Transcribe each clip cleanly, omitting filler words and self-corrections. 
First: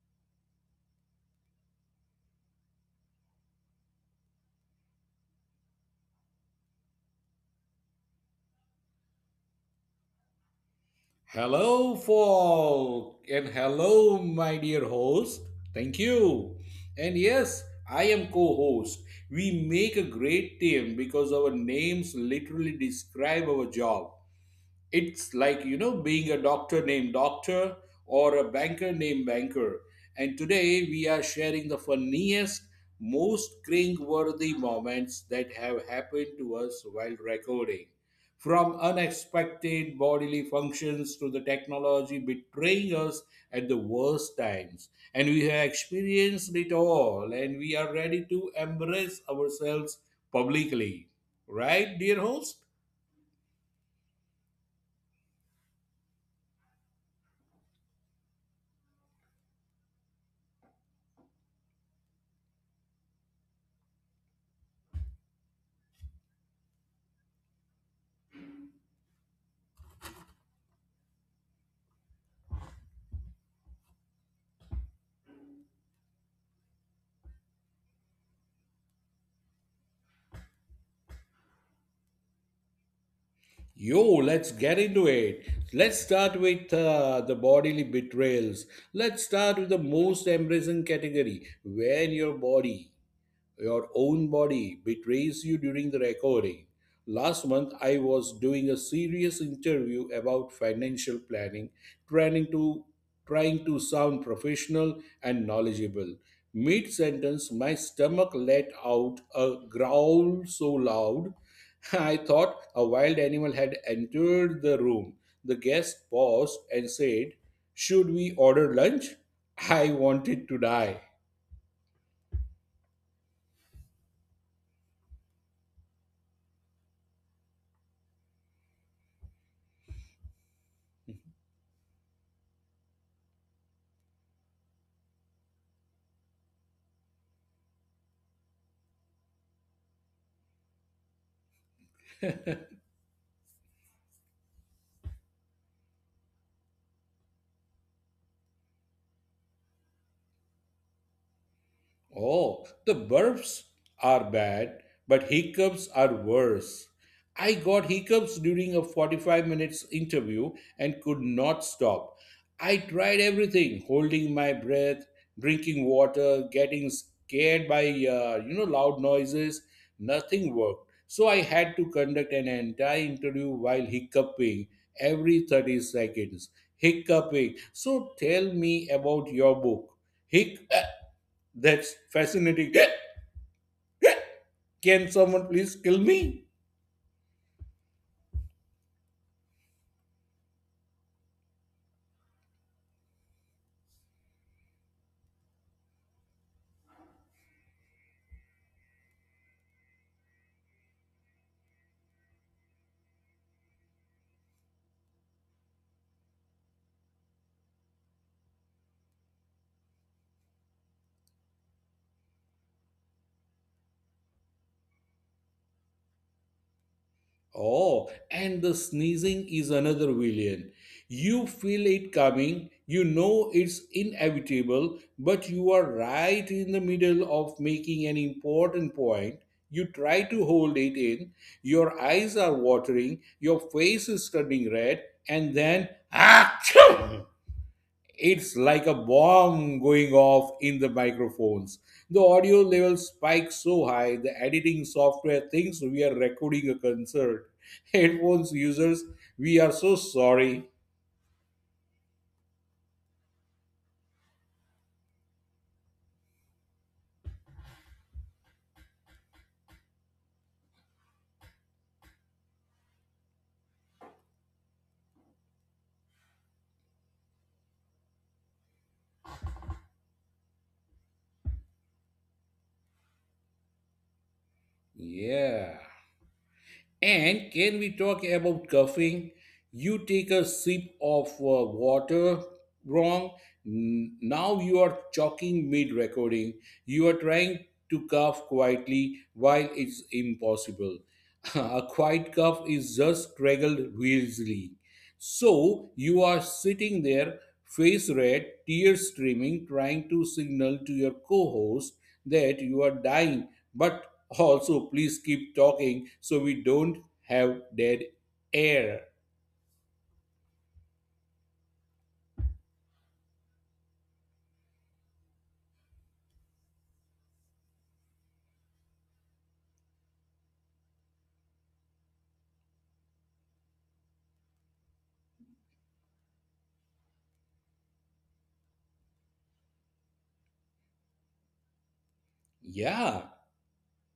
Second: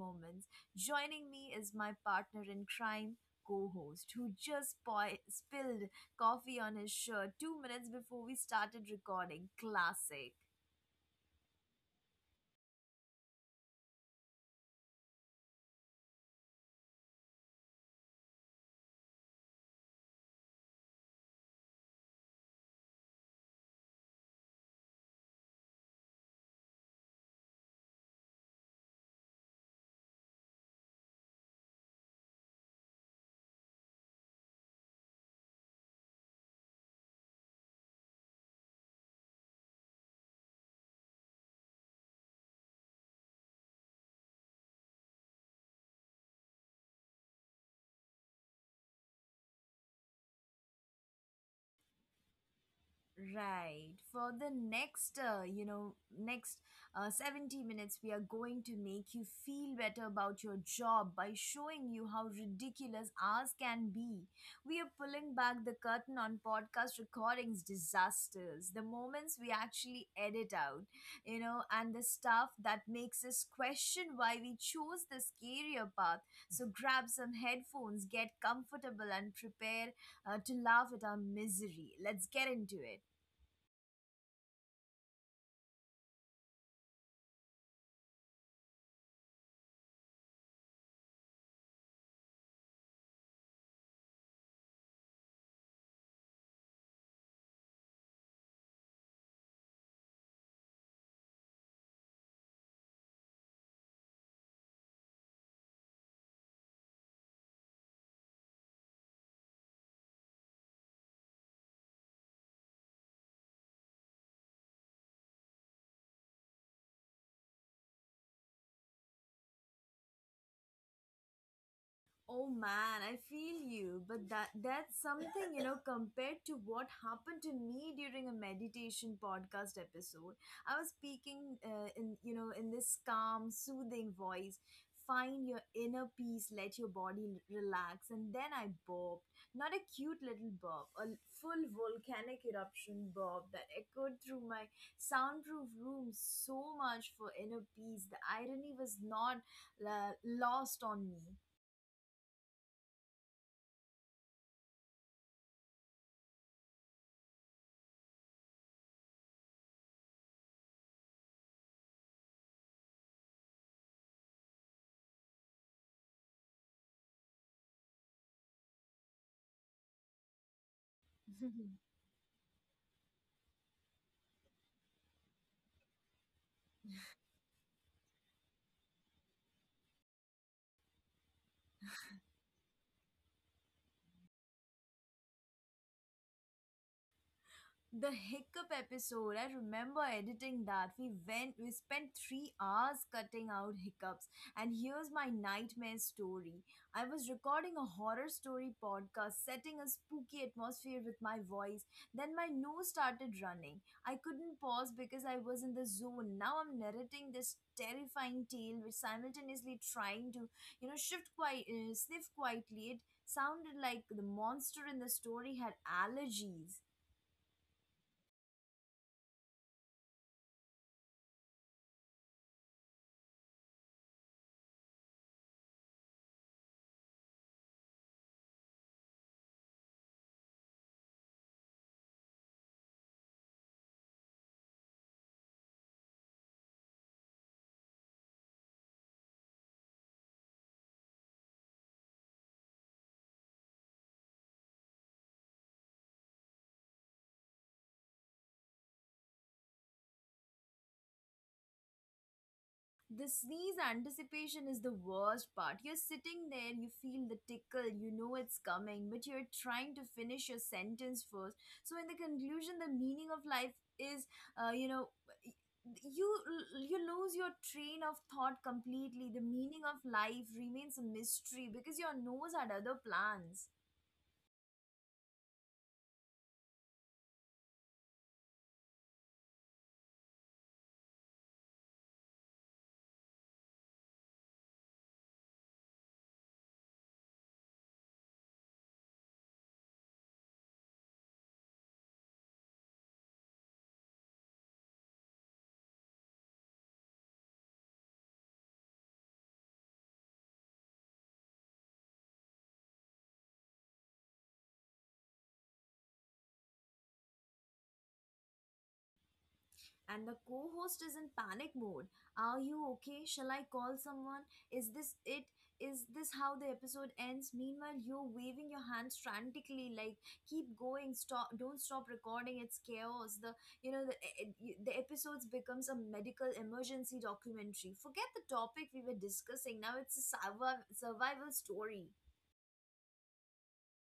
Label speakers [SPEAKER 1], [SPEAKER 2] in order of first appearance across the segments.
[SPEAKER 1] moments. Joining me is my partner in crime, co-host, who just spilled coffee on his shirt 2 minutes before we started recording. Classic.
[SPEAKER 2] Hello, folk, and hello, my dear host. Thank you. And yes, I am co host. We make a great team because our names literally describe our job. It's like, you know, being a doctor named doctor or a banker named banker. And today we are sharing the funniest, most cringe-worthy moments that have happened to us while recording, from unexpected bodily functions to the technology betraying us at the worst times. And we have experienced it all, and we are ready to embrace ourselves publicly, right, dear host?
[SPEAKER 1] Right. For the next 70 minutes, we are going to make you feel better about your job by showing you how ridiculous ours can be. We are pulling back the curtain on podcast recordings disasters, the moments we actually edit out, you know, and the stuff that makes us question why we chose this career path. So grab some headphones, get comfortable, and prepare to laugh at our misery. Let's get into it.
[SPEAKER 2] Yo, let's get into it. Let's start with the bodily betrayals. Let's start with the most embarrassing category, when your body. Your own body betrays you during the recording. Last month, I was doing a serious interview about financial planning, trying to trying to sound professional and knowledgeable. Mid sentence, my stomach let out a growl so loud, I thought a wild animal had entered the room. The guest paused and said, should we order lunch? I wanted to die.
[SPEAKER 1] Oh man, I feel you, but that's something, you know, compared to what happened to me during a meditation podcast episode. I was speaking in, you know, in this calm, soothing voice. Find your inner peace, let your body relax, and then I burped. Not a cute little burp, a full volcanic eruption burp that echoed through my soundproof room so much for inner peace. The irony was not lost on me.
[SPEAKER 2] Oh, the burps are bad, but hiccups are worse. I got hiccups during a 45 minutes interview and could not stop. I tried everything: holding my breath, drinking water, getting scared by loud noises. Nothing worked. So I had to conduct an entire interview while hiccuping every 30 seconds. Hiccuping. So tell me about your book. Hic, that's fascinating. Can someone please kill me?
[SPEAKER 1] The hiccup episode, I remember editing that. We spent 3 hours cutting out hiccups. And here's my nightmare story. I was recording a horror story podcast, setting a spooky atmosphere with my voice. Then my nose started running. I couldn't pause because I was in the zone. Now I'm narrating this terrifying tale, which simultaneously trying to shift quite sniff quietly. It sounded like the monster in the story had allergies.
[SPEAKER 2] Oh, and the sneezing is another villain. You feel it coming, you know it's inevitable, but you are right in the middle of making an important point. You try to hold it in, your eyes are watering, your face is turning red, and then, ah, it's like a bomb going off in the microphones. The audio level spikes so high, the editing software thinks we are recording a concert. Headphones users, we are so sorry.
[SPEAKER 1] The sneeze anticipation is the worst part. You're sitting there, you feel the tickle, you know it's coming, but you're trying to finish your sentence first. So, in the conclusion, the meaning of life is, you know, you you lose your train of thought completely. The meaning of life remains a mystery because your nose had other plans.
[SPEAKER 2] Yeah. And can we talk about coughing? You take a sip of water wrong. Now you are choking mid recording. You are trying to cough quietly, while it's impossible. A quiet cough is just straggled wheezily. So you are sitting there, face red, tears streaming, trying to signal to your co host that you are dying, but also, please keep talking so we don't have dead air.
[SPEAKER 1] And the co-host is in panic mode. Are you okay? Shall I call someone? Is this it? Is this how the episode ends? Meanwhile, you're waving your hands frantically like keep going, stop, don't stop recording. It's chaos. The you know the, eh, eh, the episodes becomes a medical emergency documentary. Forget the topic we were discussing. Now it's a survival story.
[SPEAKER 2] Yeah.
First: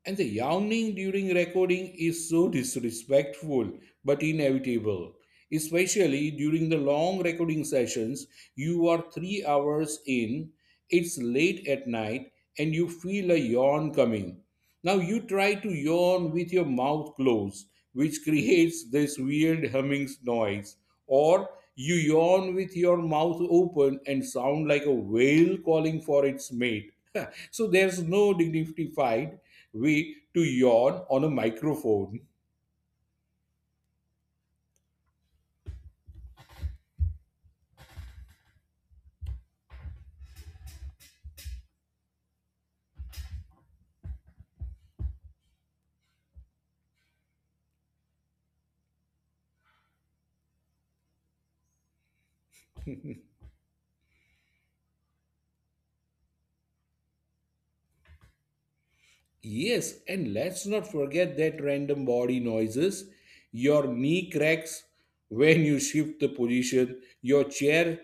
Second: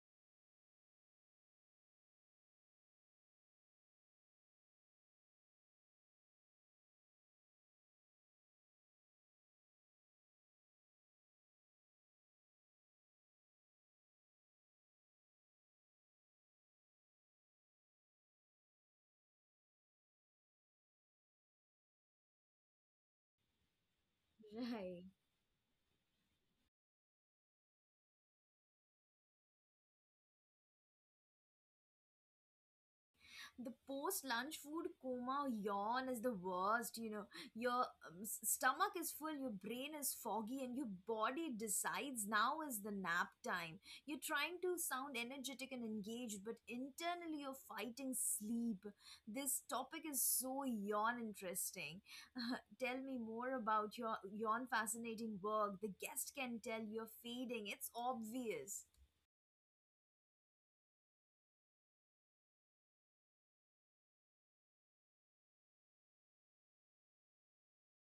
[SPEAKER 2] And the yawning during recording is so disrespectful but inevitable. Especially during the long recording sessions, you are 3 hours in, it's late at night, and you feel a yawn coming. Now you try to yawn with your mouth closed, which creates this weird humming noise, or you yawn with your mouth open and sound like a
[SPEAKER 1] Right.
[SPEAKER 2] whale calling for its mate. So there's no dignified way to yawn on a microphone.
[SPEAKER 1] The post lunch food coma yawn is the worst, you know. Your stomach is full, your brain is foggy, and your body decides now is the nap time. You're trying to sound energetic and engaged, but internally you're fighting sleep. This topic is so yawn interesting. Tell me more about your yawn fascinating work. The guest can tell you're fading, it's obvious.
[SPEAKER 2] Yes, and let's not forget that random body noises. Your knee cracks when you shift the position, your chair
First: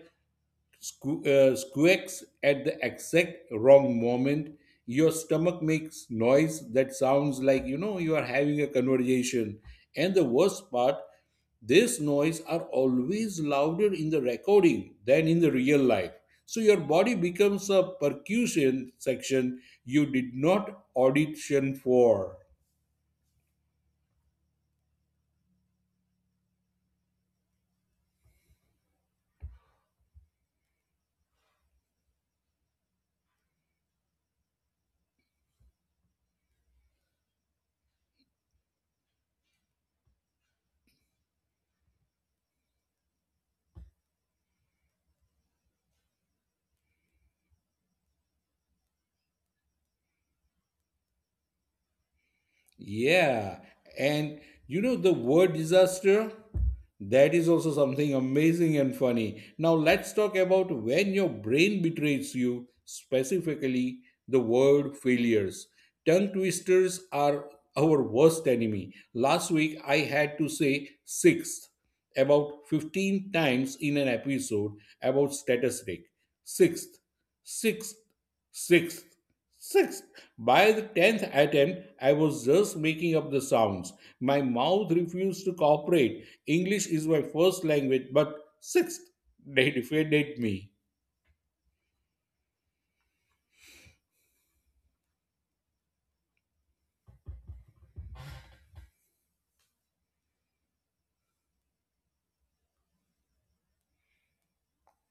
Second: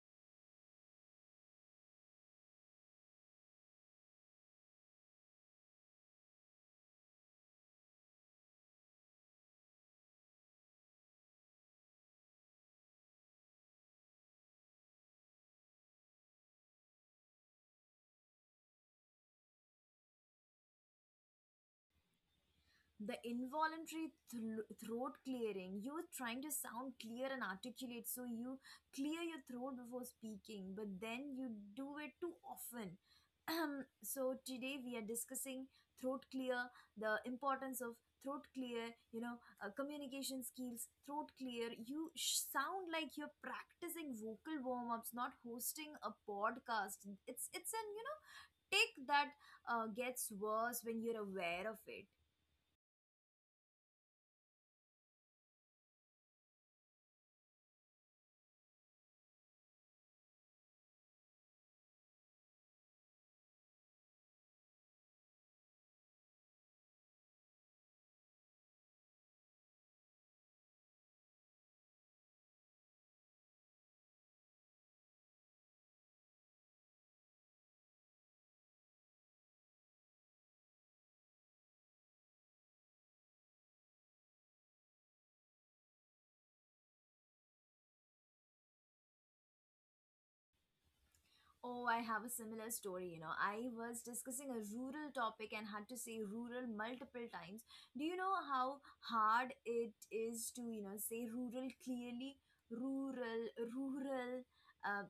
[SPEAKER 2] squeaks at the exact wrong moment, your stomach makes noise that sounds like, you are having a conversation. And the worst part, this noise are always louder in the recording than in the real life. So your body becomes a percussion section you did not audition for.
[SPEAKER 1] The involuntary throat clearing. You are trying to sound clear and articulate, so you clear your throat before speaking, but then you do it too often. So today we are discussing throat clear the importance of throat clear, you know, communication skills throat clear. You sound like you're practicing vocal warm-ups, not hosting a podcast. It's an, you know, tick that gets worse when you're aware of it.
[SPEAKER 2] Yeah, and you know the word disaster? That is also something amazing and funny. Now let's talk about when your brain betrays you, specifically the word failures. Tongue twisters are our worst enemy. Last week I had to say sixth about 15 times in an episode about status rake. Sixth, sixth, sixth, sixth. By the 10th attempt, I was just making up the sounds. My mouth refused to cooperate. English is my first language, but sixth, they defended me.
[SPEAKER 1] Oh, I have a similar story. You know, I was discussing a rural topic and had to say rural multiple times. Do you know how hard it is to, you know, say rural clearly? Rural, rural. Uh,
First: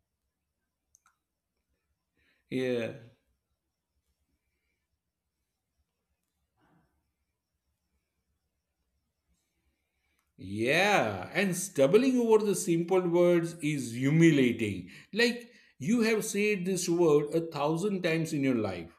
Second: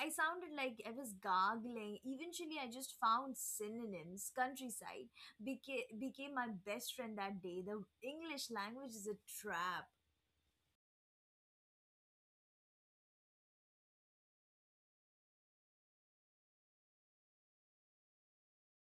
[SPEAKER 1] I sounded like I was gargling. Eventually, I
[SPEAKER 2] Yeah.
[SPEAKER 1] just found synonyms. Countryside became my best friend that day. The English language is a trap.
[SPEAKER 2] Yeah, and stumbling over the simple words is humiliating. Like, you have said this word a thousand times in your life.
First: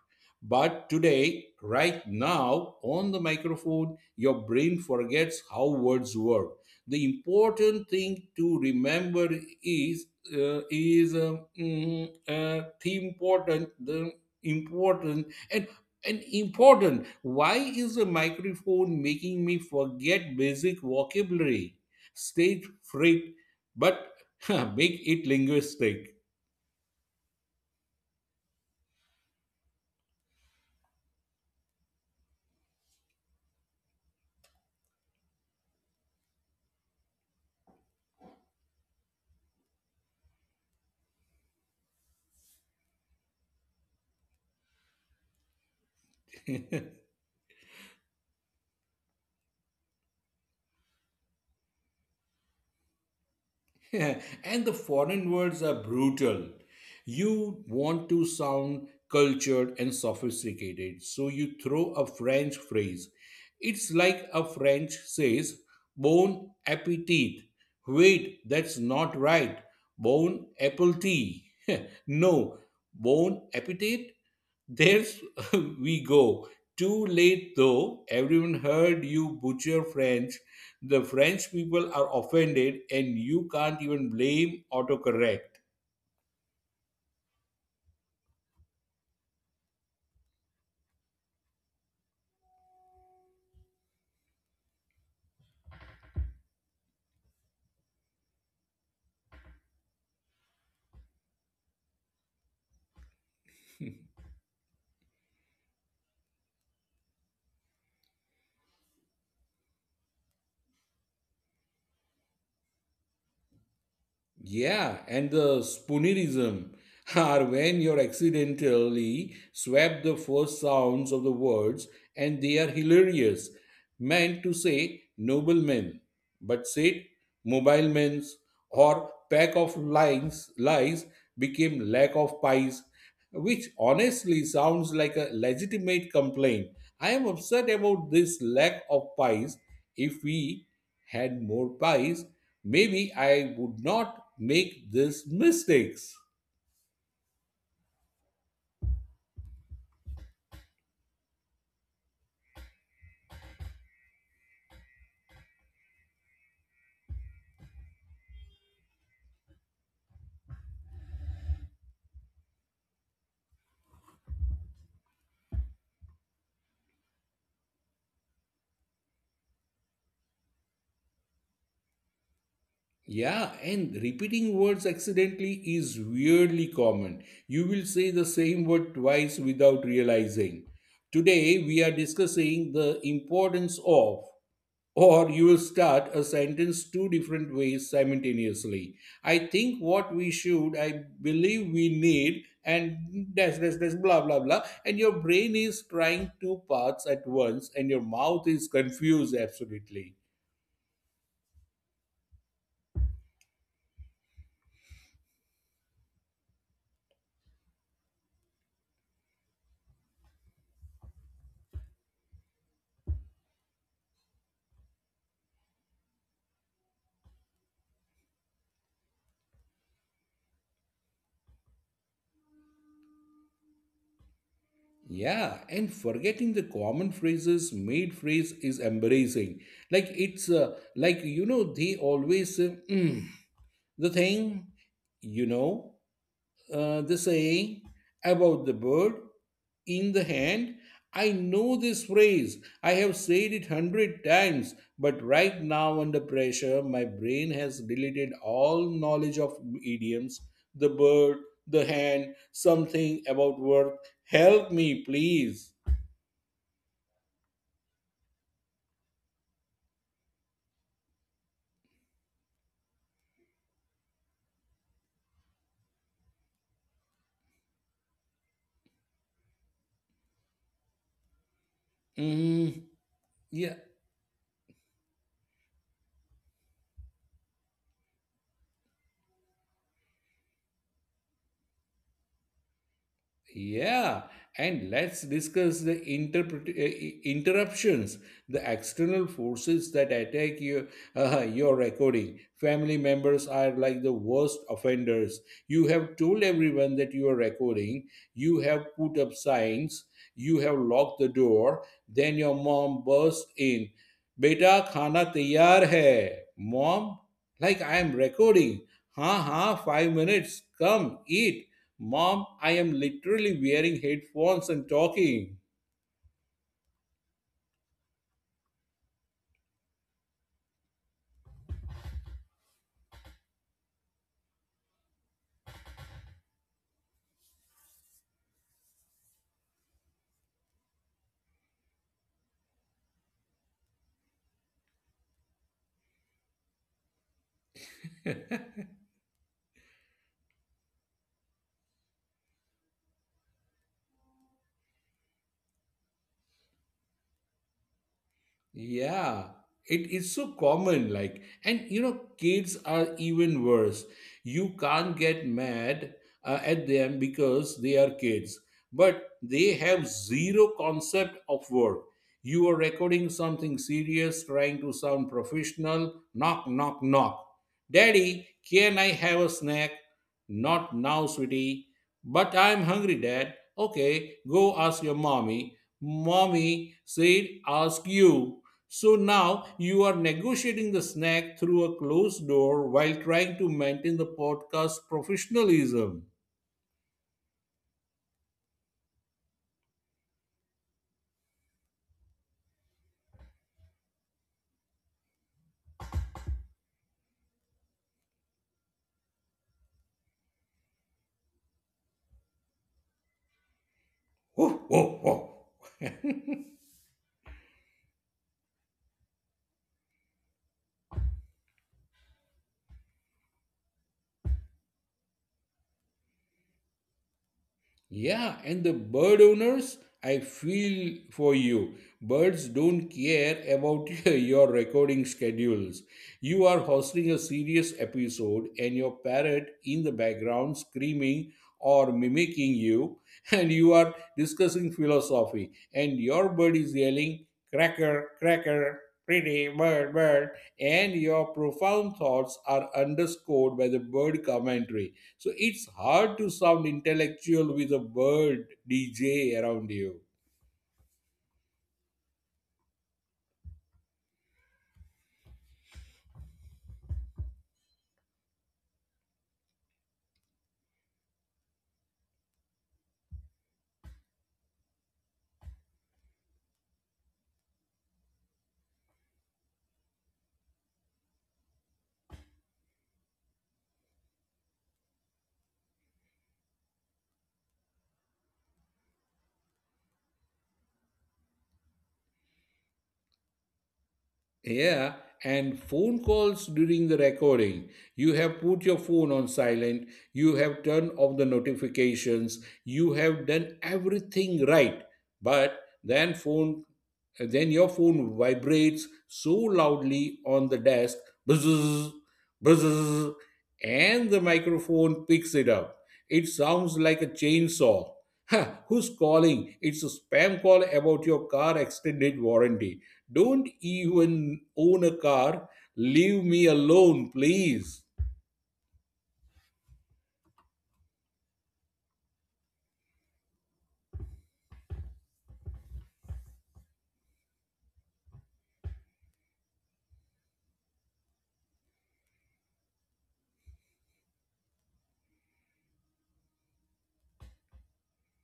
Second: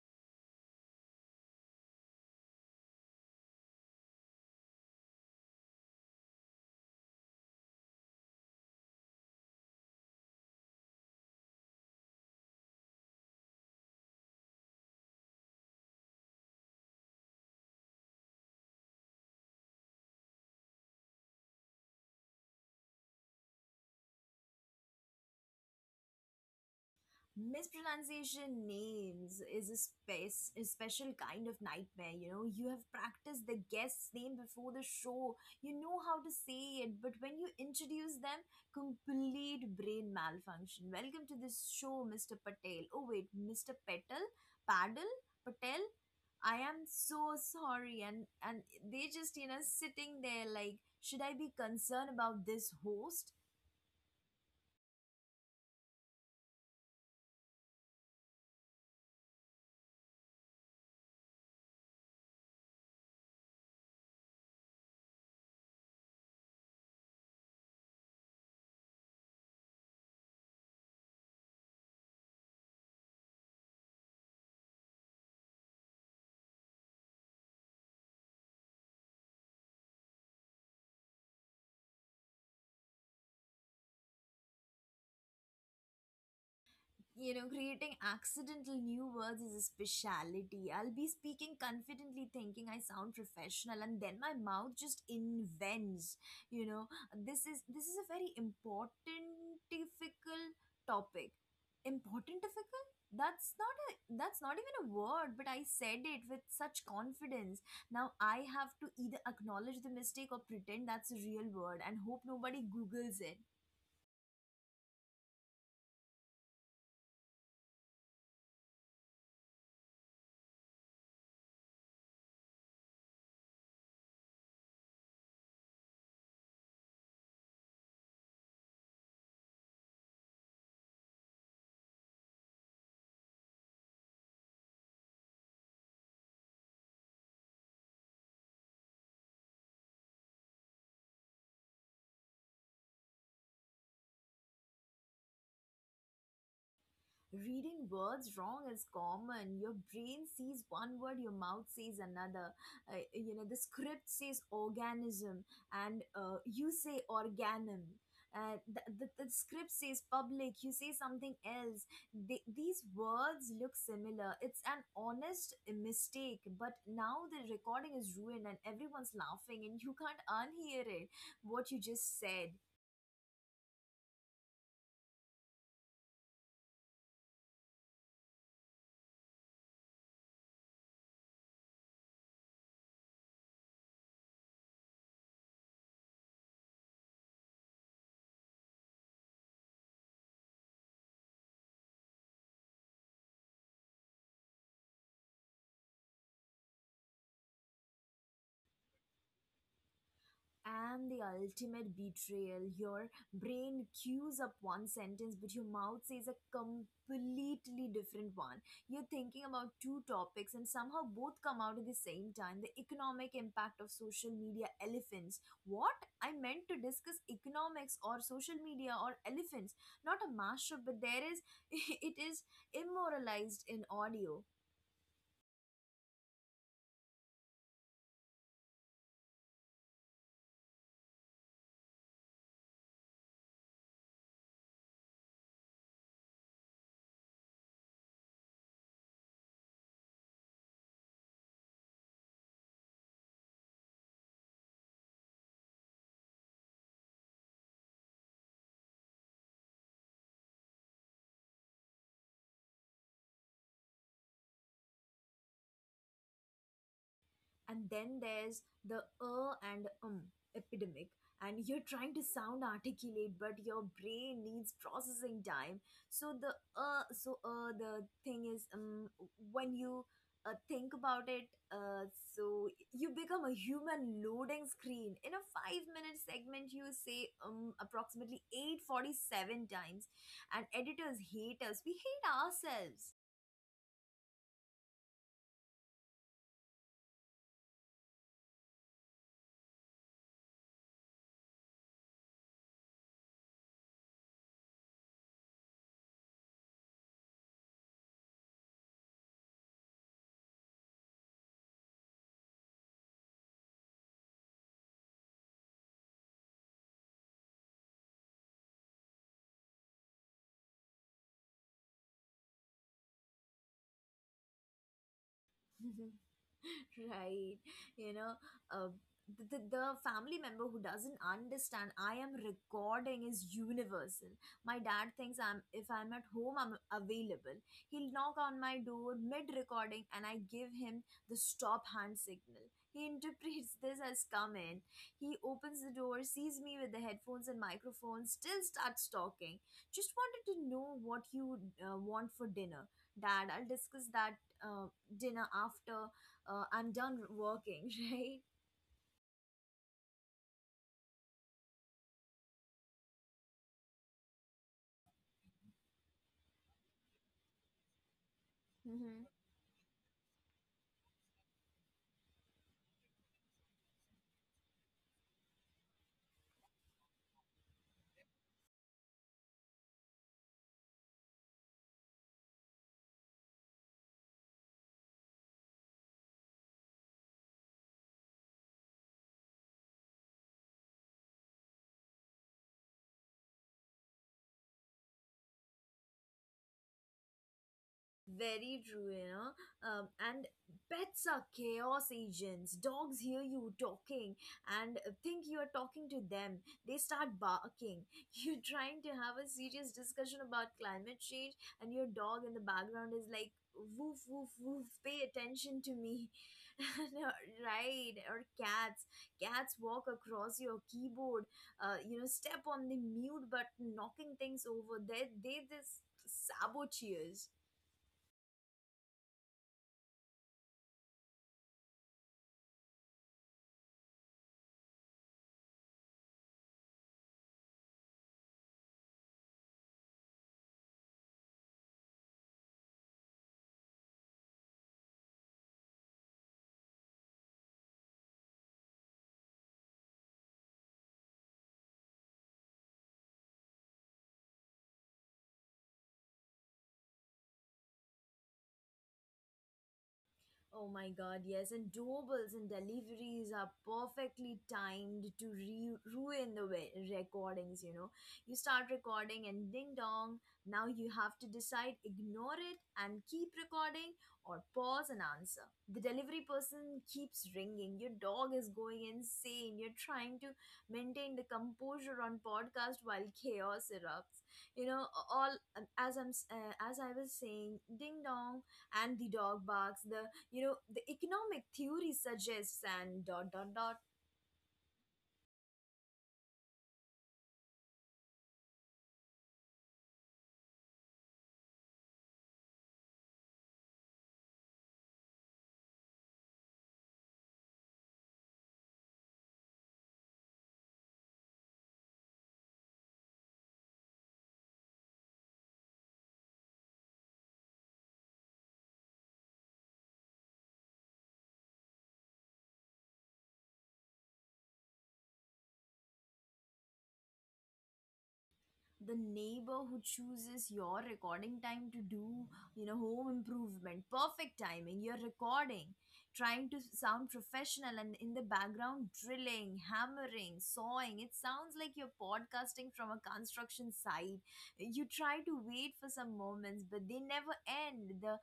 [SPEAKER 2] But today, right now, on the microphone, your brain forgets how words work. The important thing to remember is the important, and important Why is the microphone making me forget basic vocabulary? State freight, but make it linguistic.
[SPEAKER 1] Mispronunciation names is a space, a special kind of nightmare. You know, you have practiced the guest's name before the show, you know how to say it, but when you introduce them, complete brain malfunction. Welcome to this show, Mr. Patel. Oh wait, Mr. Petal, Paddle, Patel. I am so sorry. And they just, you know, sitting there like should I be concerned about this host.
[SPEAKER 2] And the foreign words are brutal. You want to sound cultured and sophisticated, so you throw a French phrase. It's like a French says, bon appetit. Wait, that's not right. Bon apple tea. No, bon appetit? There's, we go. Too late though, everyone heard you butcher French. The French people are offended, and you can't even blame autocorrect.
[SPEAKER 1] You know, creating accidental new words is a speciality. I'll be speaking confidently, thinking I sound professional, and then my mouth just invents. You know, this is a very important difficult topic. Important difficult? That's not even a word, but I said it with such confidence. Now I have to either acknowledge the mistake or pretend that's a real word and hope nobody Googles it.
[SPEAKER 2] Yeah, and the spoonerism are when you accidentally swap the first sounds of the words, and they are hilarious. Meant to say noblemen, but said mobile men's. Or pack of lines lies became lack of pies, which honestly sounds like a legitimate complaint. I am upset about this lack of pies. If we had more pies, maybe I would not make these mistakes.
[SPEAKER 1] Reading words wrong is common. Your brain sees one word, your mouth says another. You know, the script says organism, and you say organum. The script says public, you say something else. These words look similar. It's an honest mistake, but now the recording is ruined and everyone's laughing, and you can't unhear it, what you just said.
[SPEAKER 2] Yeah, and repeating words accidentally is weirdly common. You will say the same word twice without realizing. Today, we are discussing the importance of. Or you will start a sentence two different ways simultaneously. I think what we should, I believe we need, and dash dash dash blah blah blah. And your brain is trying two paths at once, and your mouth is confused absolutely.
[SPEAKER 1] And the ultimate betrayal. Your brain cues up one sentence, but your mouth says a completely different one. You're thinking about two topics, and somehow both come out at the same time. The economic impact of social media elephants. What? I meant to discuss economics or social media or elephants, not a mashup, but there is, it is immoralized in audio.
[SPEAKER 2] Yeah, and forgetting the common phrases, made phrase is embarrassing. Like it's they always say, "Mm, the thing, you know. The saying about the bird in the hand." I know this phrase. I have said it hundred times, but right now, under pressure, my brain has deleted all knowledge of idioms. The bird, the hand, something about work. Help me, please.
[SPEAKER 1] And then there's the and epidemic. And you're trying to sound articulate, but your brain needs processing time. so the the thing is, when you think about it. So
[SPEAKER 2] Mm,
[SPEAKER 1] you become a
[SPEAKER 2] yeah.
[SPEAKER 1] human loading screen. In a 5-minute segment you say approximately 847 times. And editors hate us, we hate ourselves.
[SPEAKER 2] Yeah, and let's discuss the interruptions, the external forces that attack you, your recording. Family members are like the worst offenders. You have told everyone that you are recording, you have put up signs, you have locked the door, then your mom bursts in. "Beta, खाना तैयार है." Mom, like, I am recording. Ha ha, 5 minutes, come, eat. Mom, I am literally wearing headphones and talking.
[SPEAKER 1] Right, you know. uh, the family member who doesn't understand I am recording is universal. My dad thinks I'm if I'm at home I'm available. He'll knock on my door mid recording, and I give him the stop hand signal. He interprets this as come in. He opens the door, sees me with the headphones and microphone, still starts talking. Just wanted to know what you want for dinner. Dad, I'll discuss that uh, dinner after I'm done working, right?
[SPEAKER 2] Yeah, it is so common. Like, and you know, kids are even worse. You can't get mad at them because they are kids,
[SPEAKER 1] Hmm.
[SPEAKER 2] but they have zero concept of work. You are recording something serious, trying to sound professional. Knock, knock, knock. Daddy, can I have a snack? Not now, sweetie. But I'm hungry, Dad. Okay, go ask your mommy. Mommy said, ask you. So now you are negotiating the snack through a closed door while trying to maintain the podcast professionalism.
[SPEAKER 1] Very true, you know. And Pets are chaos agents. Dogs hear you talking and think you are talking to them. They start barking. You're trying to have a serious discussion about climate change, and your dog in the background is like, woof, woof,
[SPEAKER 2] Woof,
[SPEAKER 1] woof,
[SPEAKER 2] woof,
[SPEAKER 1] pay
[SPEAKER 2] woof.
[SPEAKER 1] attention to me. No, right. Or cats. Cats walk across your keyboard, you know, step on the mute button, knocking things over. They're, they This saboteurs.
[SPEAKER 2] Yeah, and the bird owners, I feel for you. Birds don't care about your recording schedules. You are hosting a serious episode, and your parrot in the background screaming or mimicking you, and you are discussing philosophy, and your bird is yelling, cracker, cracker, pretty bird, bird, and your profound thoughts are underscored by the bird commentary. So it's hard to sound intellectual with a bird DJ around you.
[SPEAKER 1] Oh my god, yes, and doorbells and deliveries are perfectly timed to ruin the recordings, you know. You start recording and ding dong, now you have to decide ignore it and keep recording or pause and answer. The delivery person keeps ringing, your dog is going insane, you're trying to maintain the composure on podcast while chaos erupts. You know, all as I was saying, ding dong, and the dog barks, the, you know, the economic theory suggests, and dot dot dot.
[SPEAKER 2] Yeah, and phone calls during the recording. You have put your phone on silent, you have turned off the notifications, you have done everything right. But then your phone vibrates so loudly on the desk, buzz, buzz, and the microphone picks it up. It sounds like a chainsaw. Huh, who's calling? It's a spam call about your car extended warranty. Don't even own a car. Leave me alone, please.
[SPEAKER 1] The neighbor who chooses your recording time to do, you know, home improvement. Perfect timing. You're recording, trying to sound professional, and in the background drilling, hammering, sawing. It sounds like you're podcasting from a construction site. You try to wait for some moments, but they never end. the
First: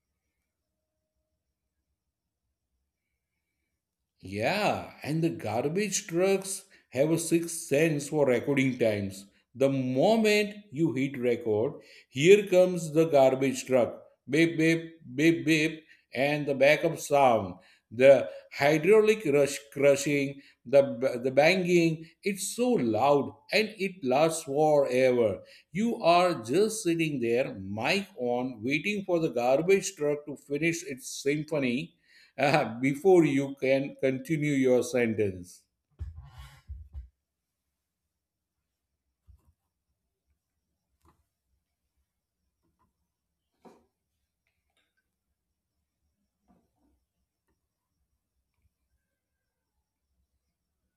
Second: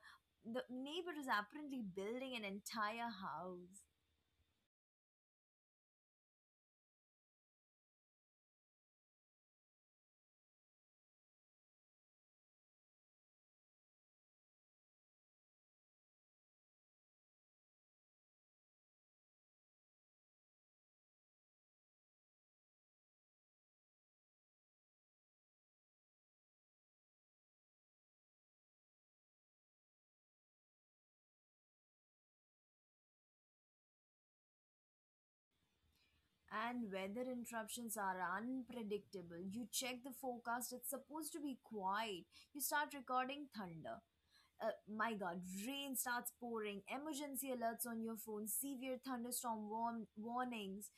[SPEAKER 1] the neighbor is apparently building an entire house.
[SPEAKER 2] Yeah, and the garbage trucks have a sixth sense for recording times. The moment you hit record, here comes the garbage truck. Beep, beep, beep, beep, and the backup sound. The hydraulic rush crushing, the banging, it's so loud and it lasts forever. You are just sitting there, mic on, waiting for the garbage truck to finish its symphony before you can continue your sentence.
[SPEAKER 1] And weather interruptions are unpredictable. You check the forecast, it's supposed to be quiet. You start recording thunder. My god, rain starts pouring, emergency alerts on your phone, severe thunderstorm warnings.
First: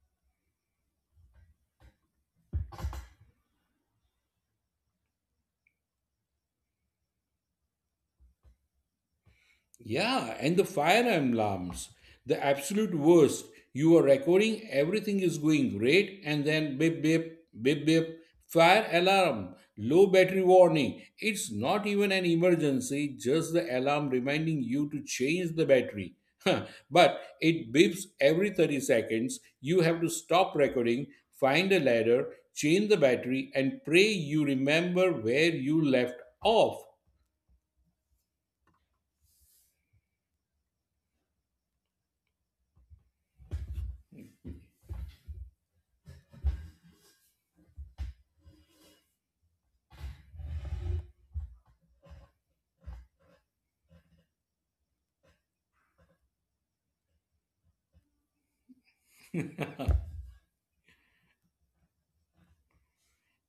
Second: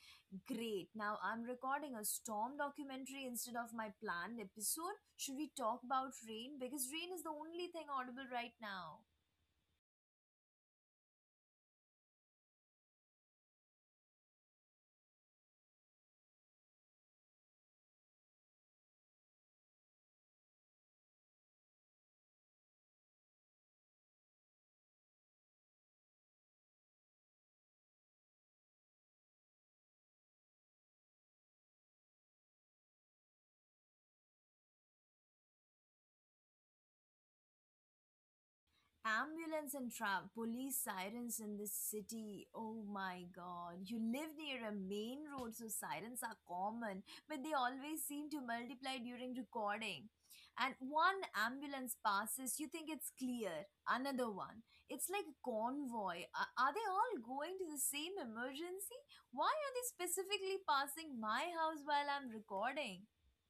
[SPEAKER 1] Great, now I'm recording a storm documentary instead of my planned episode. Should we talk about rain? Because rain is the only thing audible right now.
[SPEAKER 2] Yeah, and the fire alarms, the absolute worst. You are recording, everything is going great, and then beep, beep, beep, beep, fire alarm, low battery warning. It's not even an emergency, just the alarm reminding you to change the battery. Huh, but it beeps every 30 seconds. You have to stop recording, find a ladder, change the battery, and pray you remember where you left off.
[SPEAKER 1] Ambulance and police sirens in this city. Oh my god. You live near a main road, so sirens are common, but they always seem to multiply during recording. And one ambulance passes, you think it's clear. Another one. It's like a convoy. Are they all going to the same emergency? Why are they specifically passing my house while I'm recording?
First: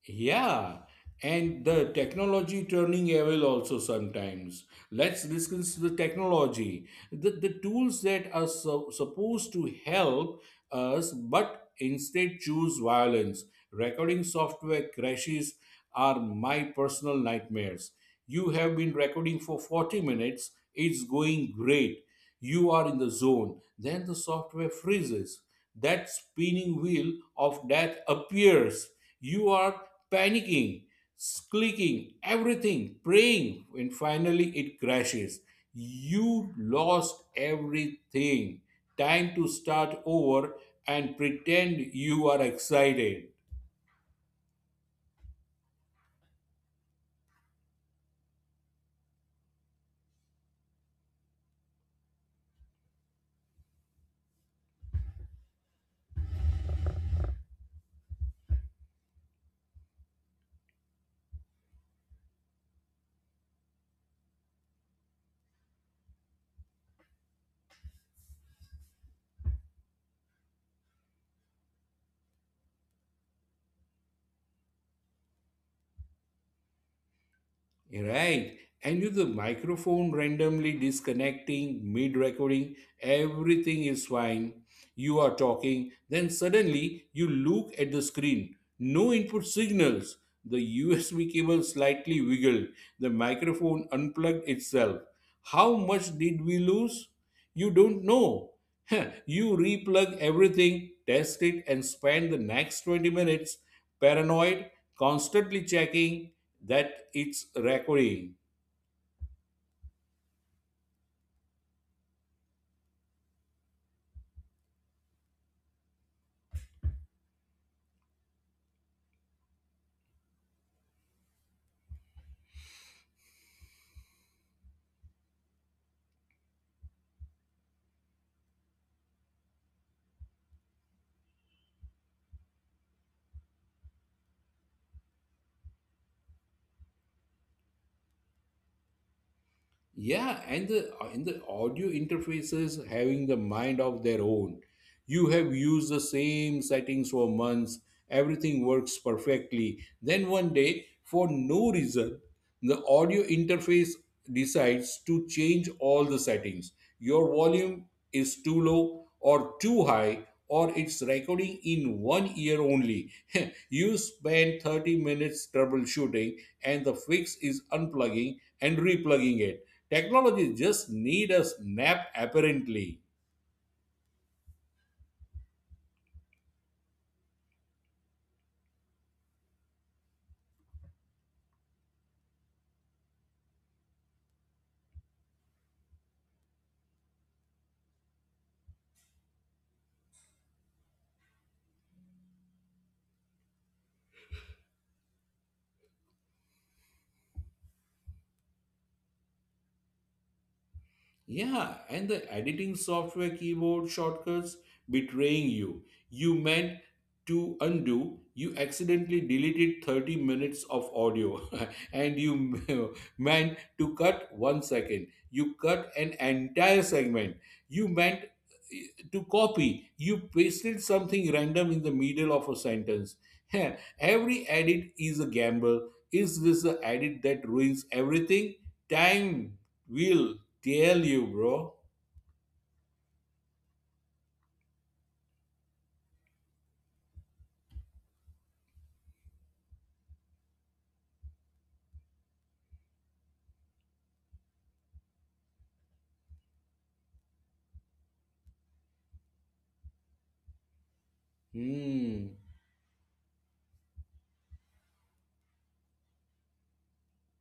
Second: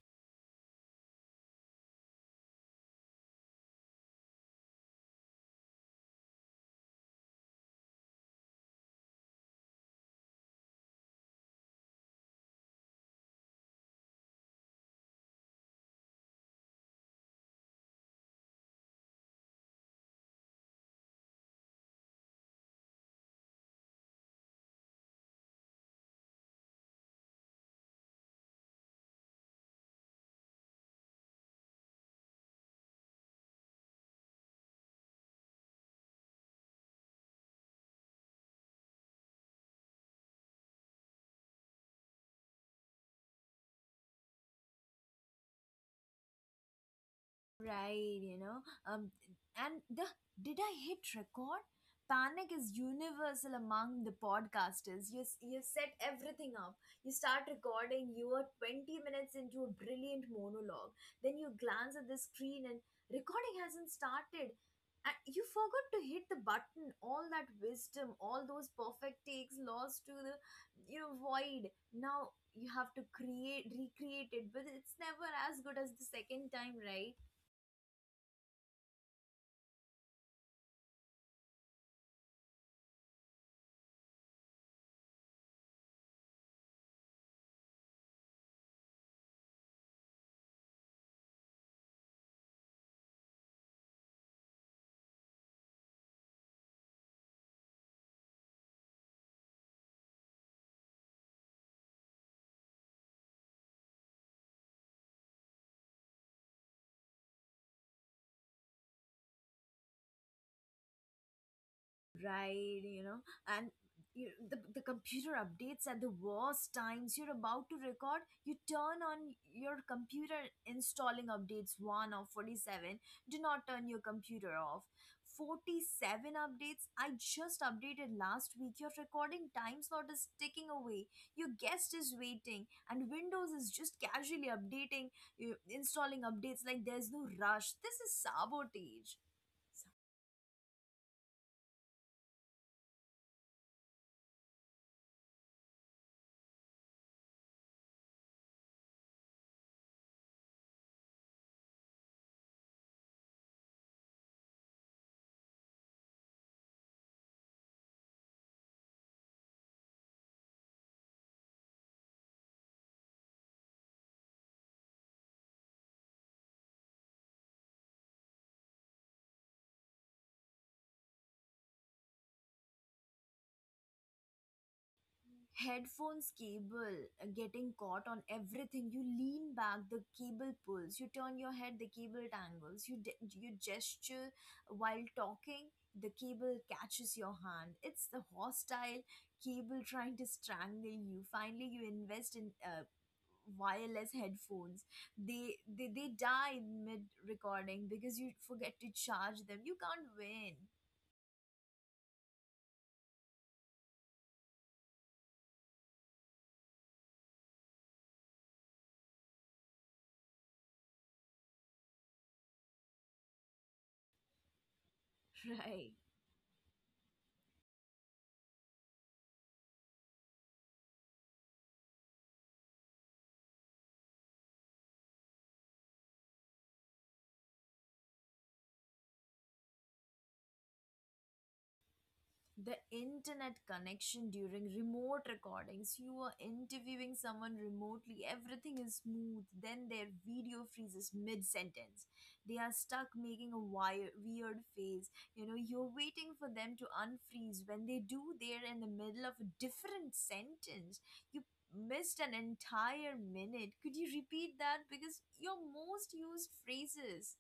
[SPEAKER 2] Yeah, and the technology turning evil also sometimes. Let's discuss the technology. The tools that are so, supposed to help us but instead choose violence. Recording software crashes are my personal nightmares. You have been recording for 40 minutes, it's going great. You are in the zone, then the software freezes. That spinning wheel of death appears, you are panicking, clicking everything, praying, and finally it crashes. You lost everything. Time to start over and pretend you are excited.
[SPEAKER 1] Right, you know. And the Did I hit record? Panic is universal among the podcasters. You set everything up. You start recording. You are 20 minutes into a brilliant monologue. Then you glance at the screen, and recording hasn't started. And you forgot to hit the button. All that wisdom, all those perfect takes lost to the, you know, void. Now you have to create recreate it, but it's never as good as the second time, right?
[SPEAKER 2] Right. And with the microphone randomly disconnecting mid recording, everything is fine. You are talking, then suddenly you look at the screen. No input signals. The USB cable slightly wiggled. The microphone unplugged itself. How much did we lose? You don't know. You replug everything, test it, and spend the next 20 minutes paranoid, constantly checking that it's recording.
[SPEAKER 1] Right. And the computer updates at the worst times. You're about to record, you turn on your computer. Installing updates, 1 or 47? Do not turn your computer off. 47 updates? I just updated last week. Your recording time slot is ticking away, your guest is waiting, and Windows is just casually updating. You, installing updates like there's no rush. This is sabotage.
[SPEAKER 2] Yeah, and the audio interfaces having the mind of their own. You have used the same settings for months, everything works perfectly. Then one day, for no reason, the audio interface decides to change all the settings. Your volume is too low or too high, or it's recording in one ear only. You spend 30 minutes troubleshooting, and the fix is unplugging and replugging it. Technology just need a snap apparently.
[SPEAKER 1] Headphones cable getting caught on everything. You lean back, the cable pulls. You turn your head, the cable tangles. You gesture while talking, the cable catches your hand. It's the hostile cable trying to strangle you. Finally, you invest in wireless headphones. They die mid recording because you forget to charge them. You can't win.
[SPEAKER 2] Yeah, and the editing software keyboard shortcuts betraying you. You meant to undo, you accidentally deleted 30 minutes of audio, and you meant to cut one second. You cut
[SPEAKER 1] Right.
[SPEAKER 2] an entire segment. You meant eh, to copy, you pasted something random in the middle of a sentence. Every edit is a gamble. Is this the edit that ruins everything? Time will tell you, bro.
[SPEAKER 1] The internet connection during remote recordings. You are interviewing someone remotely, everything is smooth, then their video freezes mid sentence. They are stuck making a weird face. You're waiting for them to unfreeze. When they do, they're in the middle of a different sentence. You missed
[SPEAKER 2] Hmm.
[SPEAKER 1] an entire minute. Could you repeat that? Because your most used phrases.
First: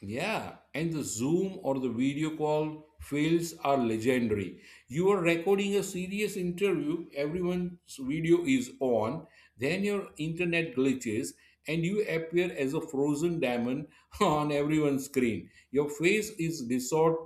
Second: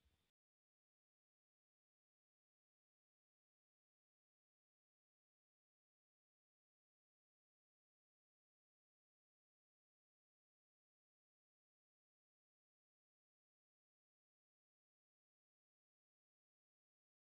[SPEAKER 2] Yeah. And the Zoom or the video call fails are legendary. You are recording a serious interview, everyone's video is on, then your internet glitches, and you appear as a frozen diamond on everyone's screen. Your face is distort,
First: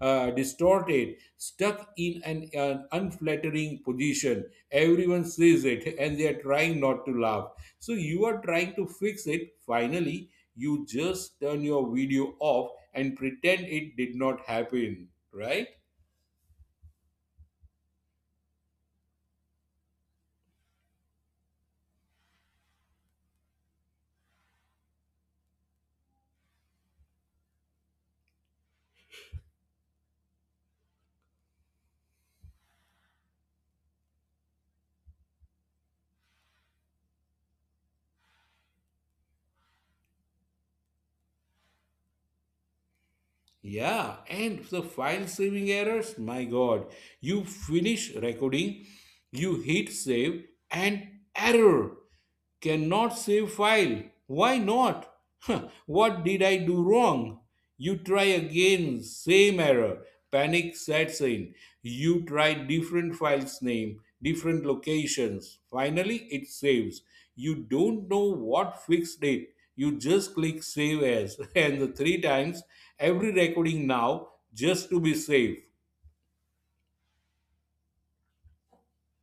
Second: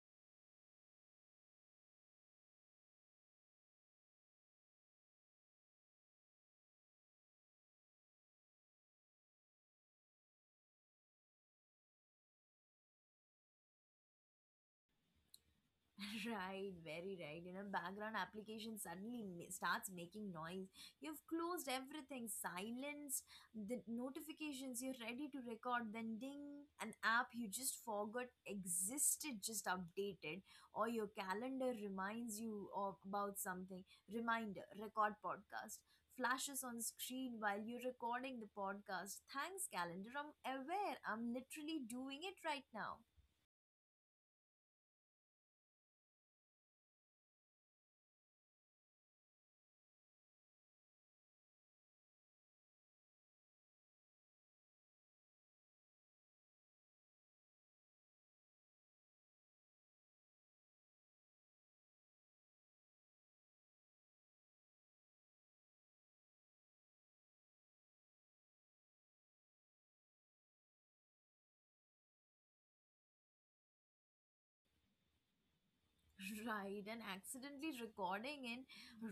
[SPEAKER 2] uh, distorted, stuck in an unflattering position. Everyone sees it and they are trying not to laugh. So you are trying to fix it. Finally, you just turn your video off and pretend it did not happen, right?
[SPEAKER 1] Right, very right. Background application suddenly starts making noise. You've closed everything, silenced the notifications. You're ready to record. Then ding, an app you just forgot existed just updated, or your calendar reminds you of about something. Reminder: record podcast. Flashes on screen while you're recording the podcast. Thanks, calendar. I'm aware. I'm literally doing it right now.
[SPEAKER 2] Yeah, and the file saving errors, my god, you finish recording, you hit save, and error. Cannot save file. Why not? What did I do wrong? You try again, same error. Panic sets in. You try different files name, different locations. Finally, it saves. You don't know what fixed it. You just click save as and the three times every recording now just to be safe.
[SPEAKER 1] Right, and accidentally recording in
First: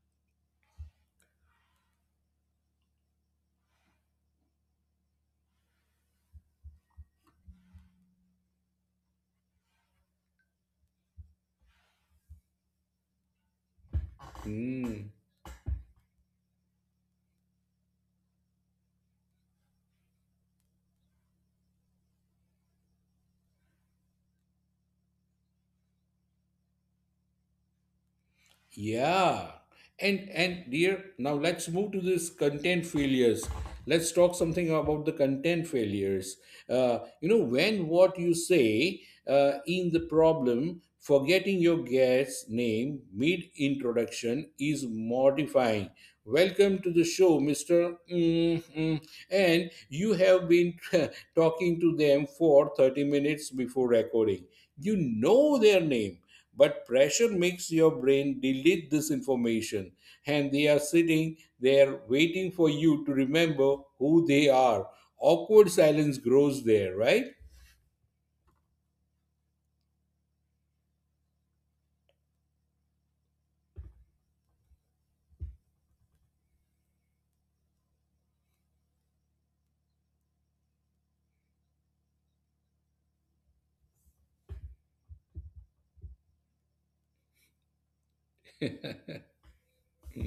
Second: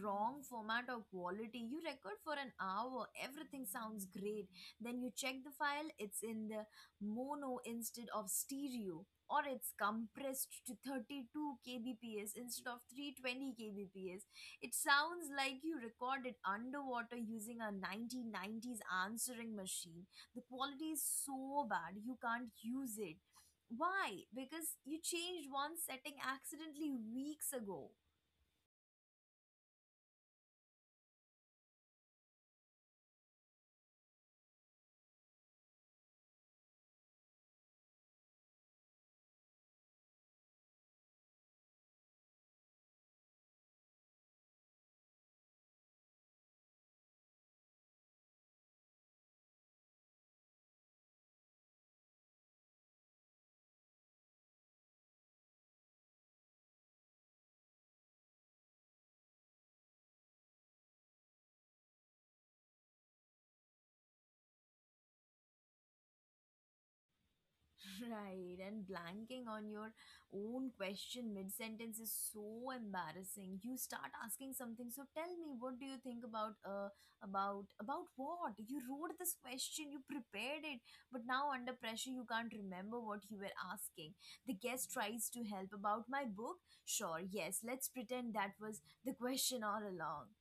[SPEAKER 1] wrong format or quality. You record for an hour, everything sounds great. Then you check the file, it's in the mono instead of stereo, or it's compressed to 32 kbps instead of 320 kbps. It
[SPEAKER 2] Hmm.
[SPEAKER 1] sounds like you recorded underwater using a 1990s answering machine. The quality is so bad, you can't use it. Why? Because you changed one setting accidentally weeks ago.
[SPEAKER 2] Yeah. And dear, now let's move to this content failures. Let's talk something about the content failures. You know, when what you say in the problem, forgetting your guest's name mid introduction is mortifying. Welcome to the show, Mr. And you have been talking to them for 30 minutes before recording. You know their name, but pressure makes your brain delete this information, and they are sitting there waiting for you to remember who they are. Awkward silence grows there, right?
[SPEAKER 1] Right, and blanking on your own question mid sentence is so embarrassing. You start asking something. So tell me, what do you think about what? You wrote this question, you prepared it, but now under pressure you can't remember what you were asking. The guest tries to help about my book. Sure, yes, let's pretend that was the question all along.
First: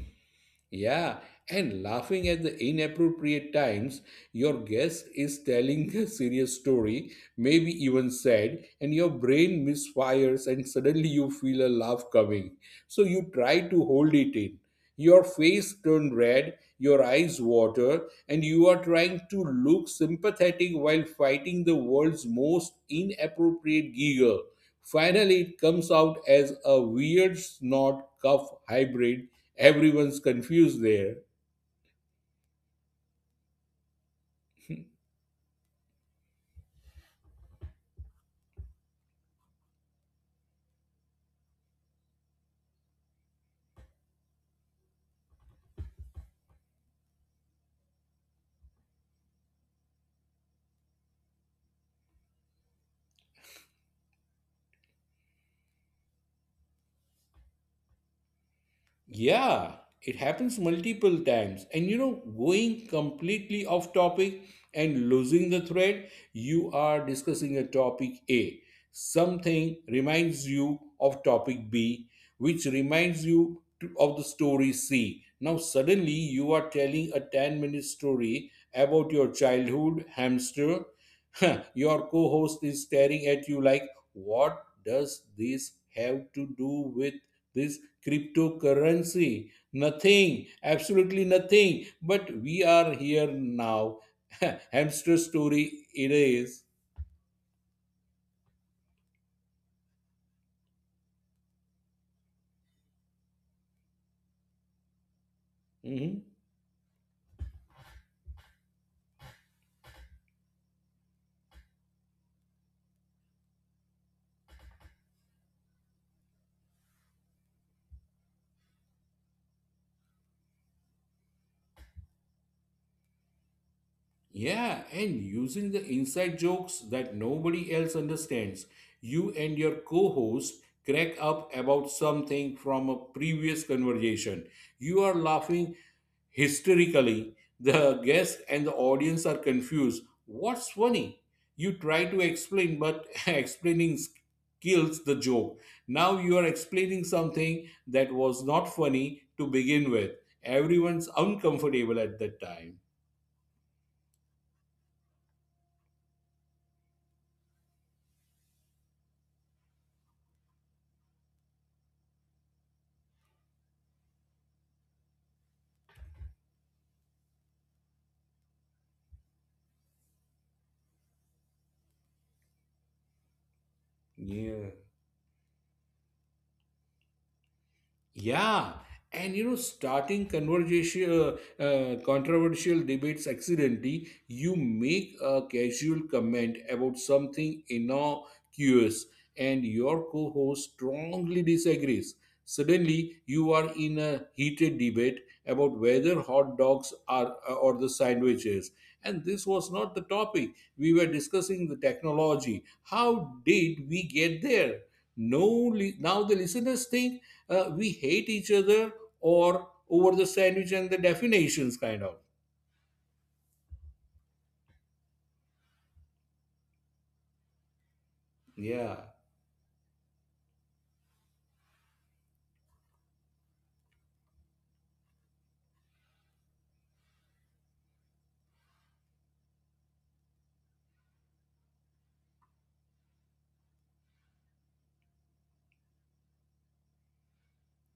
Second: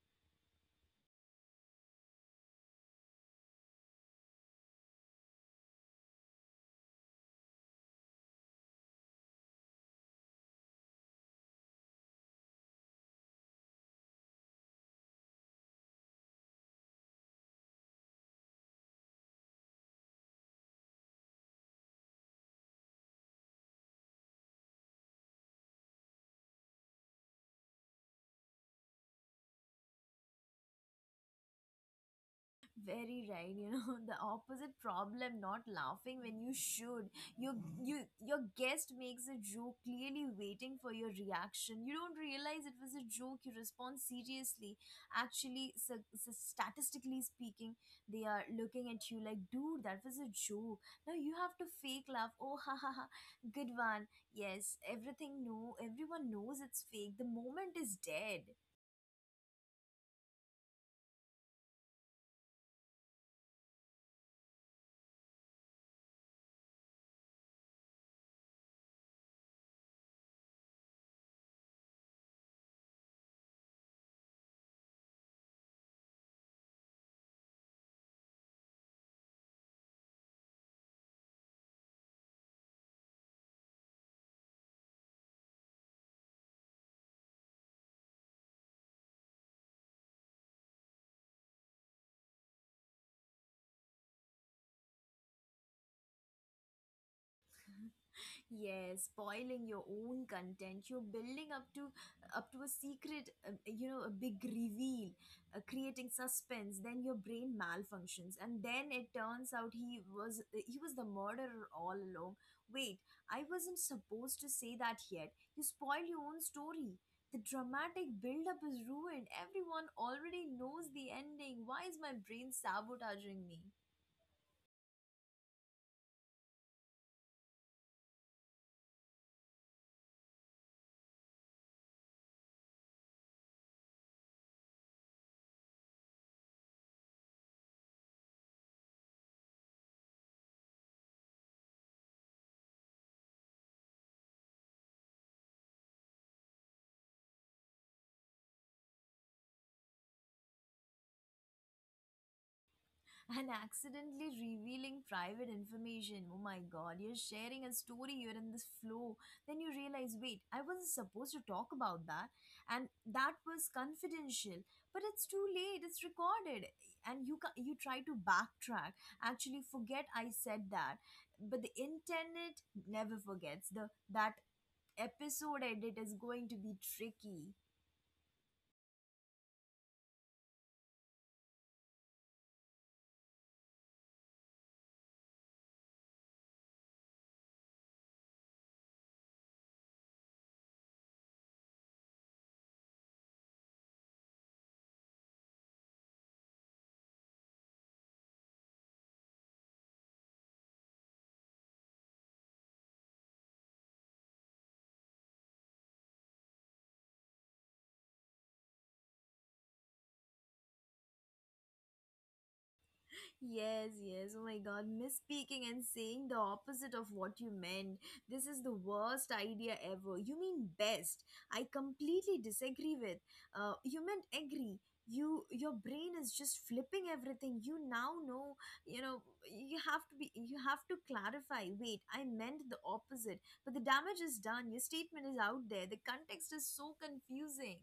[SPEAKER 2] Yeah, and laughing at the inappropriate times, your guest is telling a serious story, maybe even sad, and your brain misfires, and suddenly you feel a laugh coming. So you try to hold it in. Your face turned red, your eyes water, and you are trying to look sympathetic while fighting the world's most inappropriate giggle. Finally, it comes out as a weird snort cough hybrid. Everyone's confused there.
[SPEAKER 1] Very right, the opposite problem, not laughing when you should. Your your guest makes a joke clearly waiting for your reaction. You don't realize it was a joke, you respond seriously. Actually, so statistically speaking, they are looking at you like, dude, that was a joke. Now you have to fake laugh. Oh ha ha ha. Good one. Yes, everything, no, everyone knows it's fake. The moment is dead.
[SPEAKER 2] Yeah, it happens multiple times. And you know, going completely off topic and losing the thread, you are discussing a topic A. Something reminds you of topic B, which reminds you of the story C. Now, suddenly you are telling a 10-minute story about your childhood hamster. Your co host is staring at you like, what does this have to do with this cryptocurrency? Nothing, absolutely nothing. But we are here now. Hamster story it is.
[SPEAKER 1] Yes, spoiling your own content. You're building up to a secret, a big reveal, creating
[SPEAKER 2] Mhm.
[SPEAKER 1] suspense. Then your brain malfunctions, and then it turns out he was the murderer all along. Wait, I wasn't supposed to say that yet. You spoil your own story. The dramatic build-up is ruined. Everyone already knows the ending. Why is my brain sabotaging me?
[SPEAKER 2] Yeah, and using the inside jokes that nobody else understands. You and your co host crack up about something from a previous conversation. You are laughing hysterically. The guest and the audience are confused. What's funny? You try to explain, but explaining kills the joke. Now you are explaining something that was not funny to begin with. Everyone's uncomfortable at that time.
[SPEAKER 1] And accidentally revealing private information. Oh my god, you're sharing a story, you're in this flow. Then you realize, wait, I wasn't supposed to talk about that, and that was confidential. But it's too late, it's recorded, and you try to backtrack. Actually, forget I said that, but the internet never forgets. The that
[SPEAKER 2] Yeah.
[SPEAKER 1] episode edit is going to be tricky.
[SPEAKER 2] Yeah, and you know, starting conversation, controversial debates accidentally, you make a casual comment about something innocuous, and your co-host strongly disagrees. Suddenly, you are in a heated debate about whether hot dogs are or the sandwiches, and this was not the topic. We were discussing the technology. How did we get there? No, now the listeners think we hate each other or over the sandwich and the definitions kind of,
[SPEAKER 1] Yes, yes. Oh my god, misspeaking and saying the opposite of what you meant. This is the
[SPEAKER 2] yeah.
[SPEAKER 1] worst idea ever. You mean best. I completely disagree with. You meant agree. Your brain is just flipping everything. You now know, you have to clarify. Wait, I meant the opposite. But the damage is done. Your statement is out there. The context is so confusing.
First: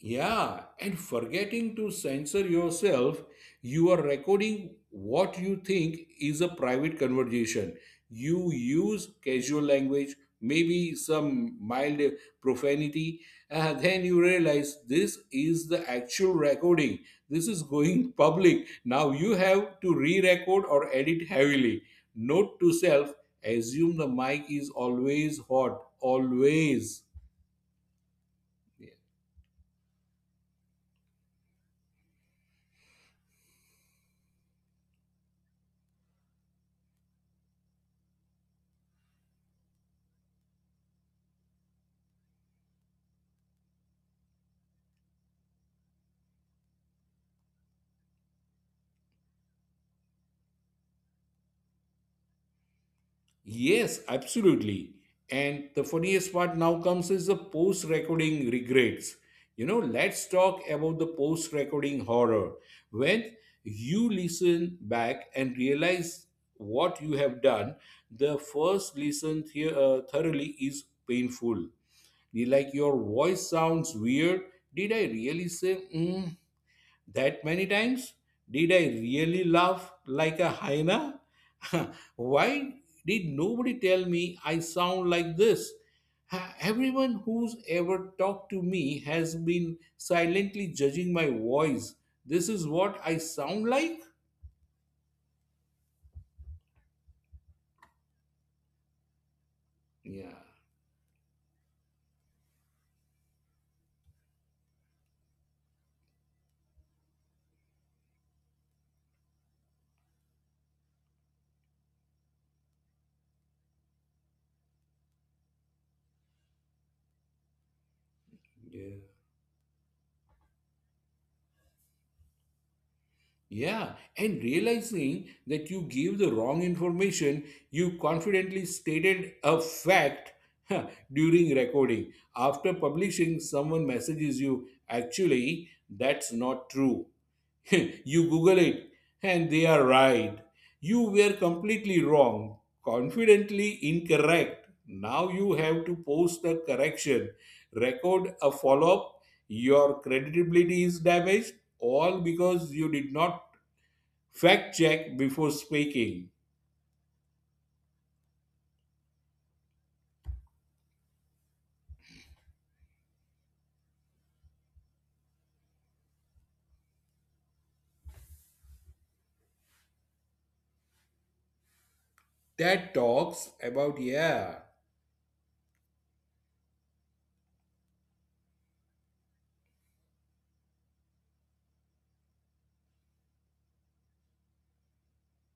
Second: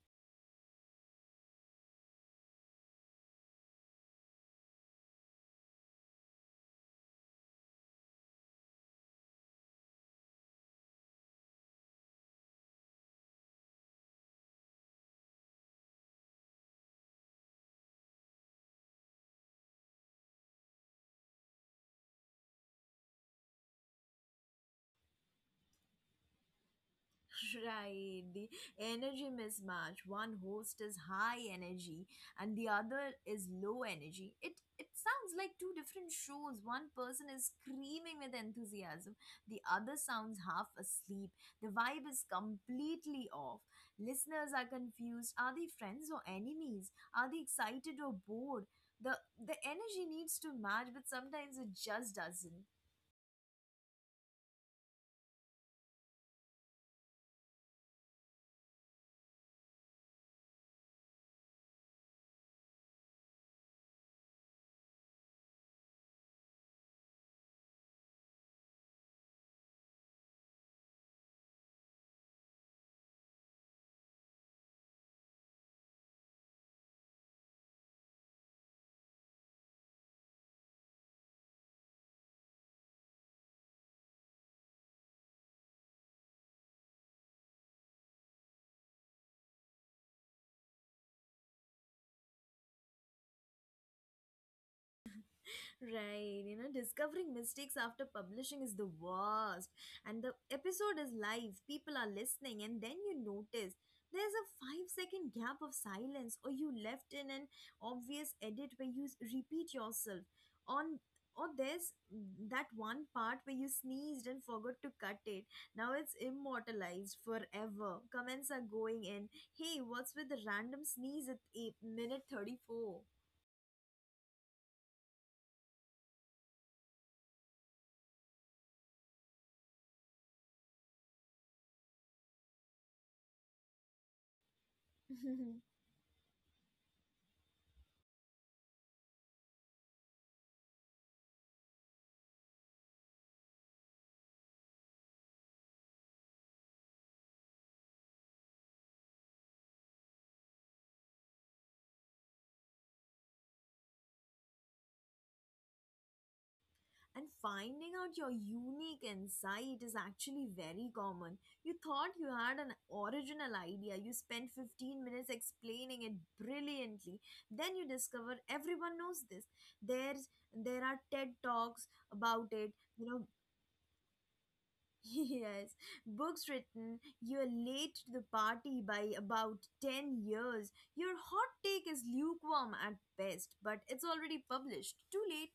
[SPEAKER 2] Yeah, and forgetting to censor yourself, you are recording what you think is a private conversation. You use casual language, maybe some mild profanity, and then you realize this is the actual recording. This is going public. Now you have to re record or edit heavily. Note to self, assume the mic is always hot, always.
[SPEAKER 1] Right, the energy mismatch. One host is high energy and the other is low energy. It sounds like two different shows. One person is screaming with enthusiasm, the other sounds half asleep. The vibe is completely off. Listeners are confused. Are they friends or enemies? Are they excited or bored? The energy needs to match, but sometimes it just doesn't.
[SPEAKER 2] Yes, absolutely. And the funniest part now comes is the post recording regrets. You know, let's talk about the post recording horror. When you listen back and realize what you have done, the first listen thoroughly is painful. You like your voice sounds weird. Did I really say, mm, that many times? Did I really laugh like a hyena? Why did nobody tell me I sound like this? Everyone who's ever talked to me has been silently judging my voice. This is what I sound like?
[SPEAKER 1] Right, discovering mistakes after publishing is the worst. And the
[SPEAKER 2] Yeah.
[SPEAKER 1] episode is live, people are listening, and then you notice there's a 5-second gap of silence, or you left in an obvious edit where you repeat yourself. On or there's that one part where you sneezed and forgot to cut it. Now it's immortalized forever. Comments are going
[SPEAKER 2] Yeah.
[SPEAKER 1] in. Hey, what's with the random sneeze at 8 minute 34?
[SPEAKER 2] Yeah, and realizing that you gave the wrong information, you confidently stated a fact during recording. After publishing, someone messages you, actually, that's not true. You Google it, and they are right. You were completely wrong, confidently incorrect. Now you have to post a correction, record a follow up. Your credibility is damaged, all because you did not fact check before speaking.
[SPEAKER 1] And finding out your unique insight is actually very common. You thought you had an original idea, you spent 15 minutes explaining it brilliantly. Then you discover everyone knows this. There are TED talks about it,
[SPEAKER 2] That
[SPEAKER 1] you know.
[SPEAKER 2] talks about, yeah,
[SPEAKER 1] Yes, books written, you're late to the party by about 10 years. Your hot take is lukewarm at best, but it's already published. Too late.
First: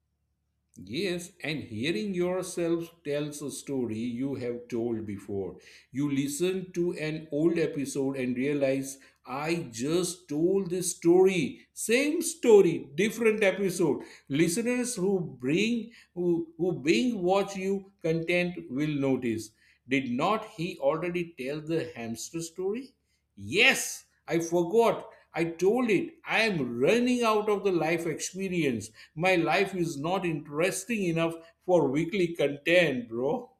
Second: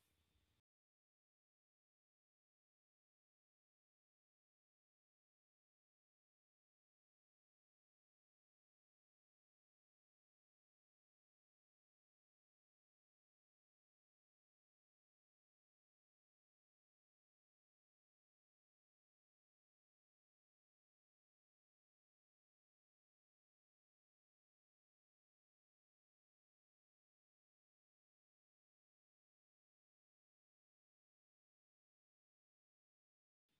[SPEAKER 2] yes, and hearing yourself tells a story you have told before. You listen to an old episode and realize, I just told this story. Same story, different episode. Listeners who being watch you content will notice. Did not he already tell the hamster story? Yes, I forgot. I told it. I am running out of the life experience. My life is not interesting enough for weekly content, bro.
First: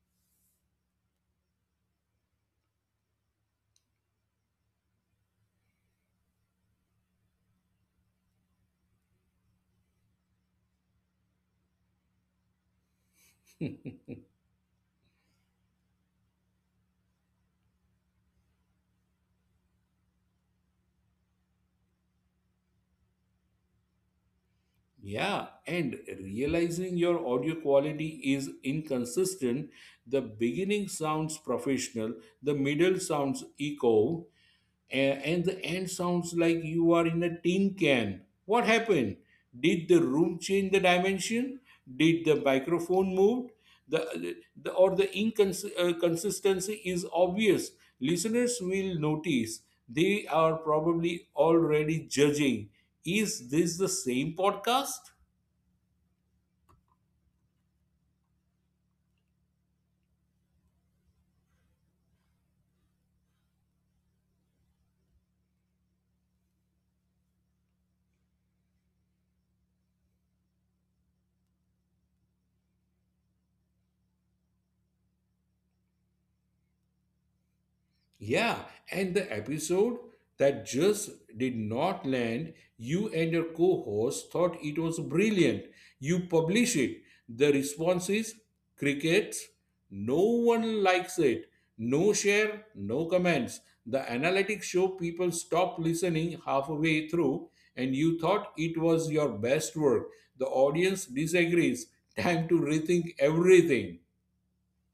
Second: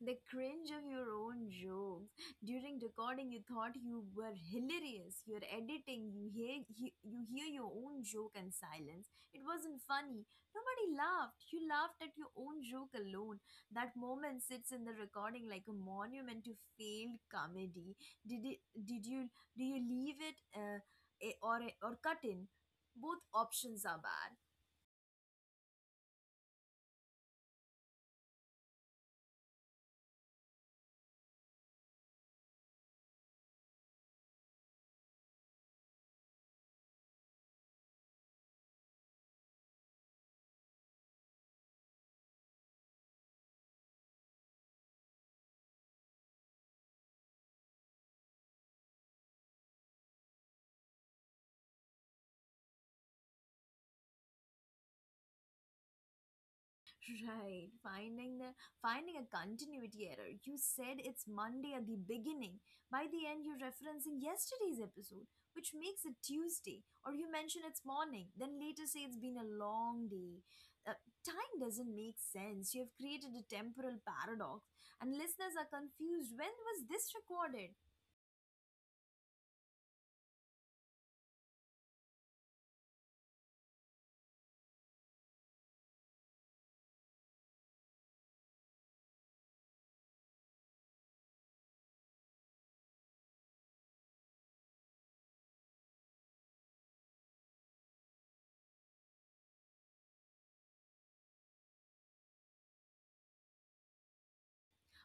[SPEAKER 1] The cringe of your own jokes. During recording, you thought you were hilarious. You're editing, you hear your own joke and silence. It wasn't funny. Nobody laughed. You laughed at your own joke alone. That moment sits in the recording like a monument to failed comedy. Did it, did you do you leave it or cut in? Both options are bad.
[SPEAKER 2] Yeah, and realizing your audio quality is inconsistent, the beginning sounds professional, the middle sounds echo, and the end sounds like you are in a tin can. What happened? Did the room change the dimension? Did the microphone move? The, the inconsistency is obvious. Listeners will notice. They are probably already judging. Is this the same podcast?
[SPEAKER 1] Right, finding the finding a continuity error. You said it's Monday at the beginning. By the end, you're referencing yesterday's episode, which makes it Tuesday. Or you mention it's morning, then later say it's been a long day. Time doesn't make sense. You have created a temporal paradox, and listeners are confused. When was this recorded?
[SPEAKER 2] Yeah, and the episode that just did not land, you and your co host thought it was brilliant. You publish it. The response is crickets. No one likes it. No share, no comments. The analytics show people stop listening halfway through, and you thought it was your best work. The audience disagrees. Time to rethink everything.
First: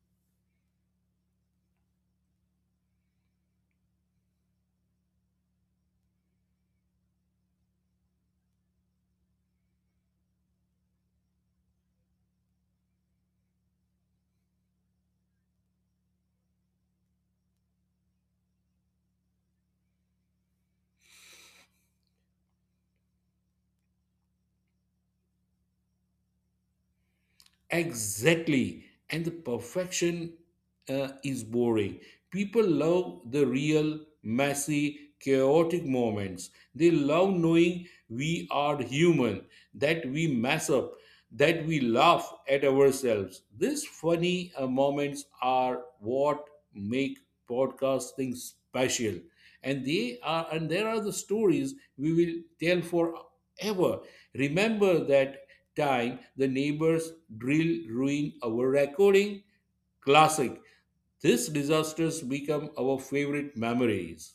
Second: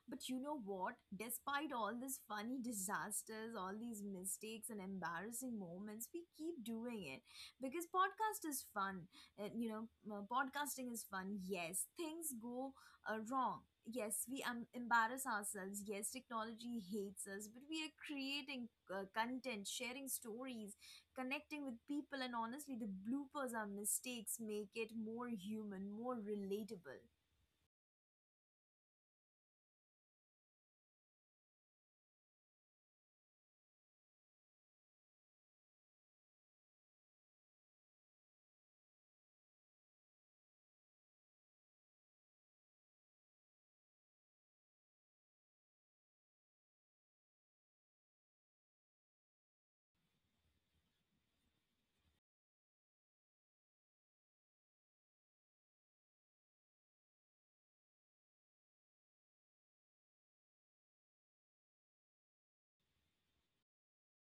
[SPEAKER 1] But you know what? Despite all these funny disasters, all these mistakes and embarrassing moments, we keep doing it because podcast is fun. Uh, you know, Podcasting is fun. Yes, things go wrong. Yes, we embarrass ourselves. Yes, technology hates us, but we are creating content, sharing stories, connecting with people, and honestly, the bloopers, our mistakes make it more human, more relatable.
[SPEAKER 2] Exactly. And the perfection is boring. People love the real, messy, chaotic moments. They love knowing we are human, that we mess up, that we laugh at ourselves. These funny moments are what make podcasting special. And they are and there are the stories we will tell forever. Remember that time the neighbors drill ruined our recording? Classic. These disasters become our favorite memories.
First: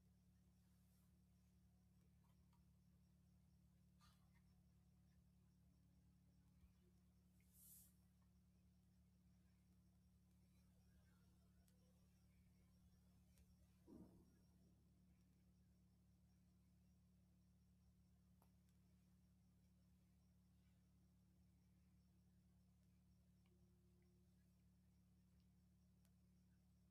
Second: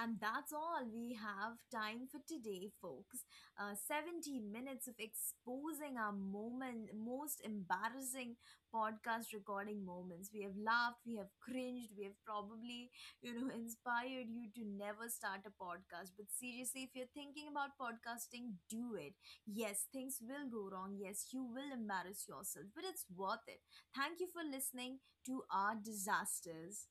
[SPEAKER 1] And that's all we have time for today, folks. 70 minutes of exposing our most embarrassing podcast recording moments. We have laughed, we have cringed, we have probably, inspired you to never start a podcast. But seriously, if you're thinking about podcasting, do it. Yes, things will go wrong. Yes, you will embarrass yourself, but it's worth it. Thank you for listening to our disasters.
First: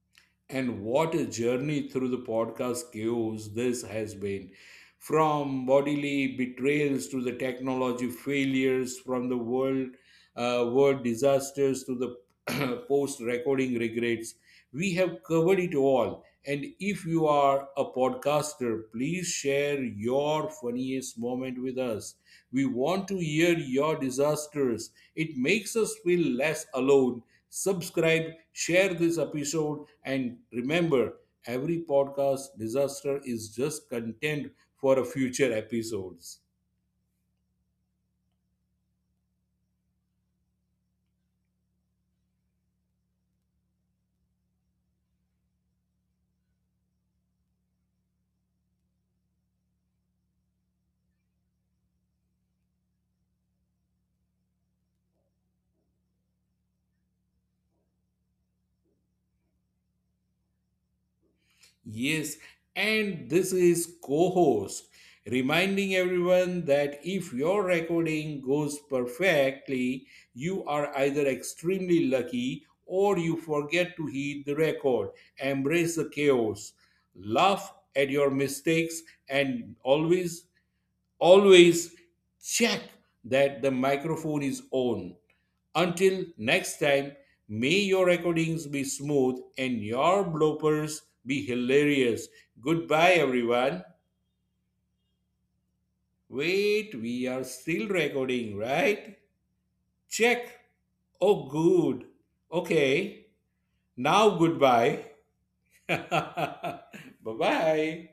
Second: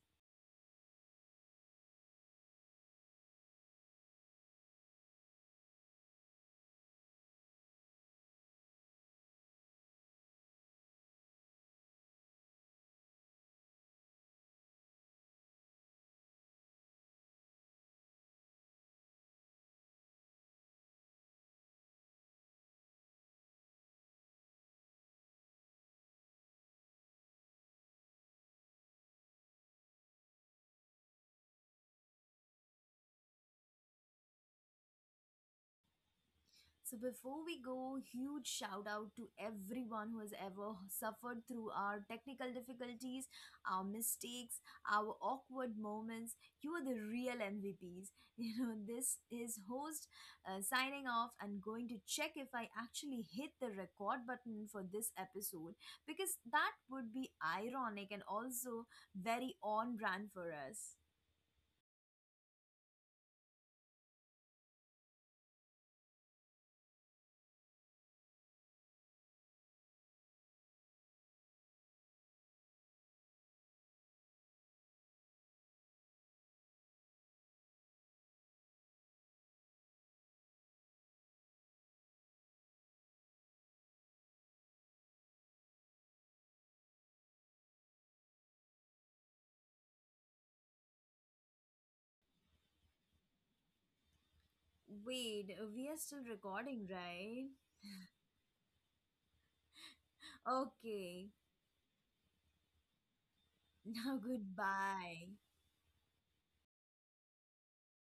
[SPEAKER 2] And what a journey through the podcast chaos this has been. From bodily betrayals to the technology failures, from the world world disasters to the post-recording regrets, we have covered it all. And if you are a podcaster, please share your funniest moment with us. We want to hear your disasters. It makes us feel less alone. Subscribe, share this episode, and remember, every podcast disaster is just content for a future episodes.
[SPEAKER 1] So before we go, huge shout out to everyone who has ever suffered through our technical difficulties, our mistakes, our awkward moments. You are the real MVPs. This is host signing off and going to check if I actually hit the record button for this episode because that would be ironic and also very on brand for us.
[SPEAKER 2] Yes, and this is co host reminding everyone that if your recording goes perfectly, you are either extremely lucky or you forget to heed the record. Embrace the chaos, laugh at your mistakes, and always, always check that the microphone is on. Until next time, may your recordings be smooth and your bloopers be hilarious. Goodbye, everyone.
[SPEAKER 1] Wait, we are still recording,
[SPEAKER 2] Wait, we are
[SPEAKER 1] right?
[SPEAKER 2] still recording, right? Check.
[SPEAKER 1] Okay.
[SPEAKER 2] Oh, good. Okay.
[SPEAKER 1] Now,
[SPEAKER 2] Now, goodbye.
[SPEAKER 1] goodbye.
[SPEAKER 2] Bye bye.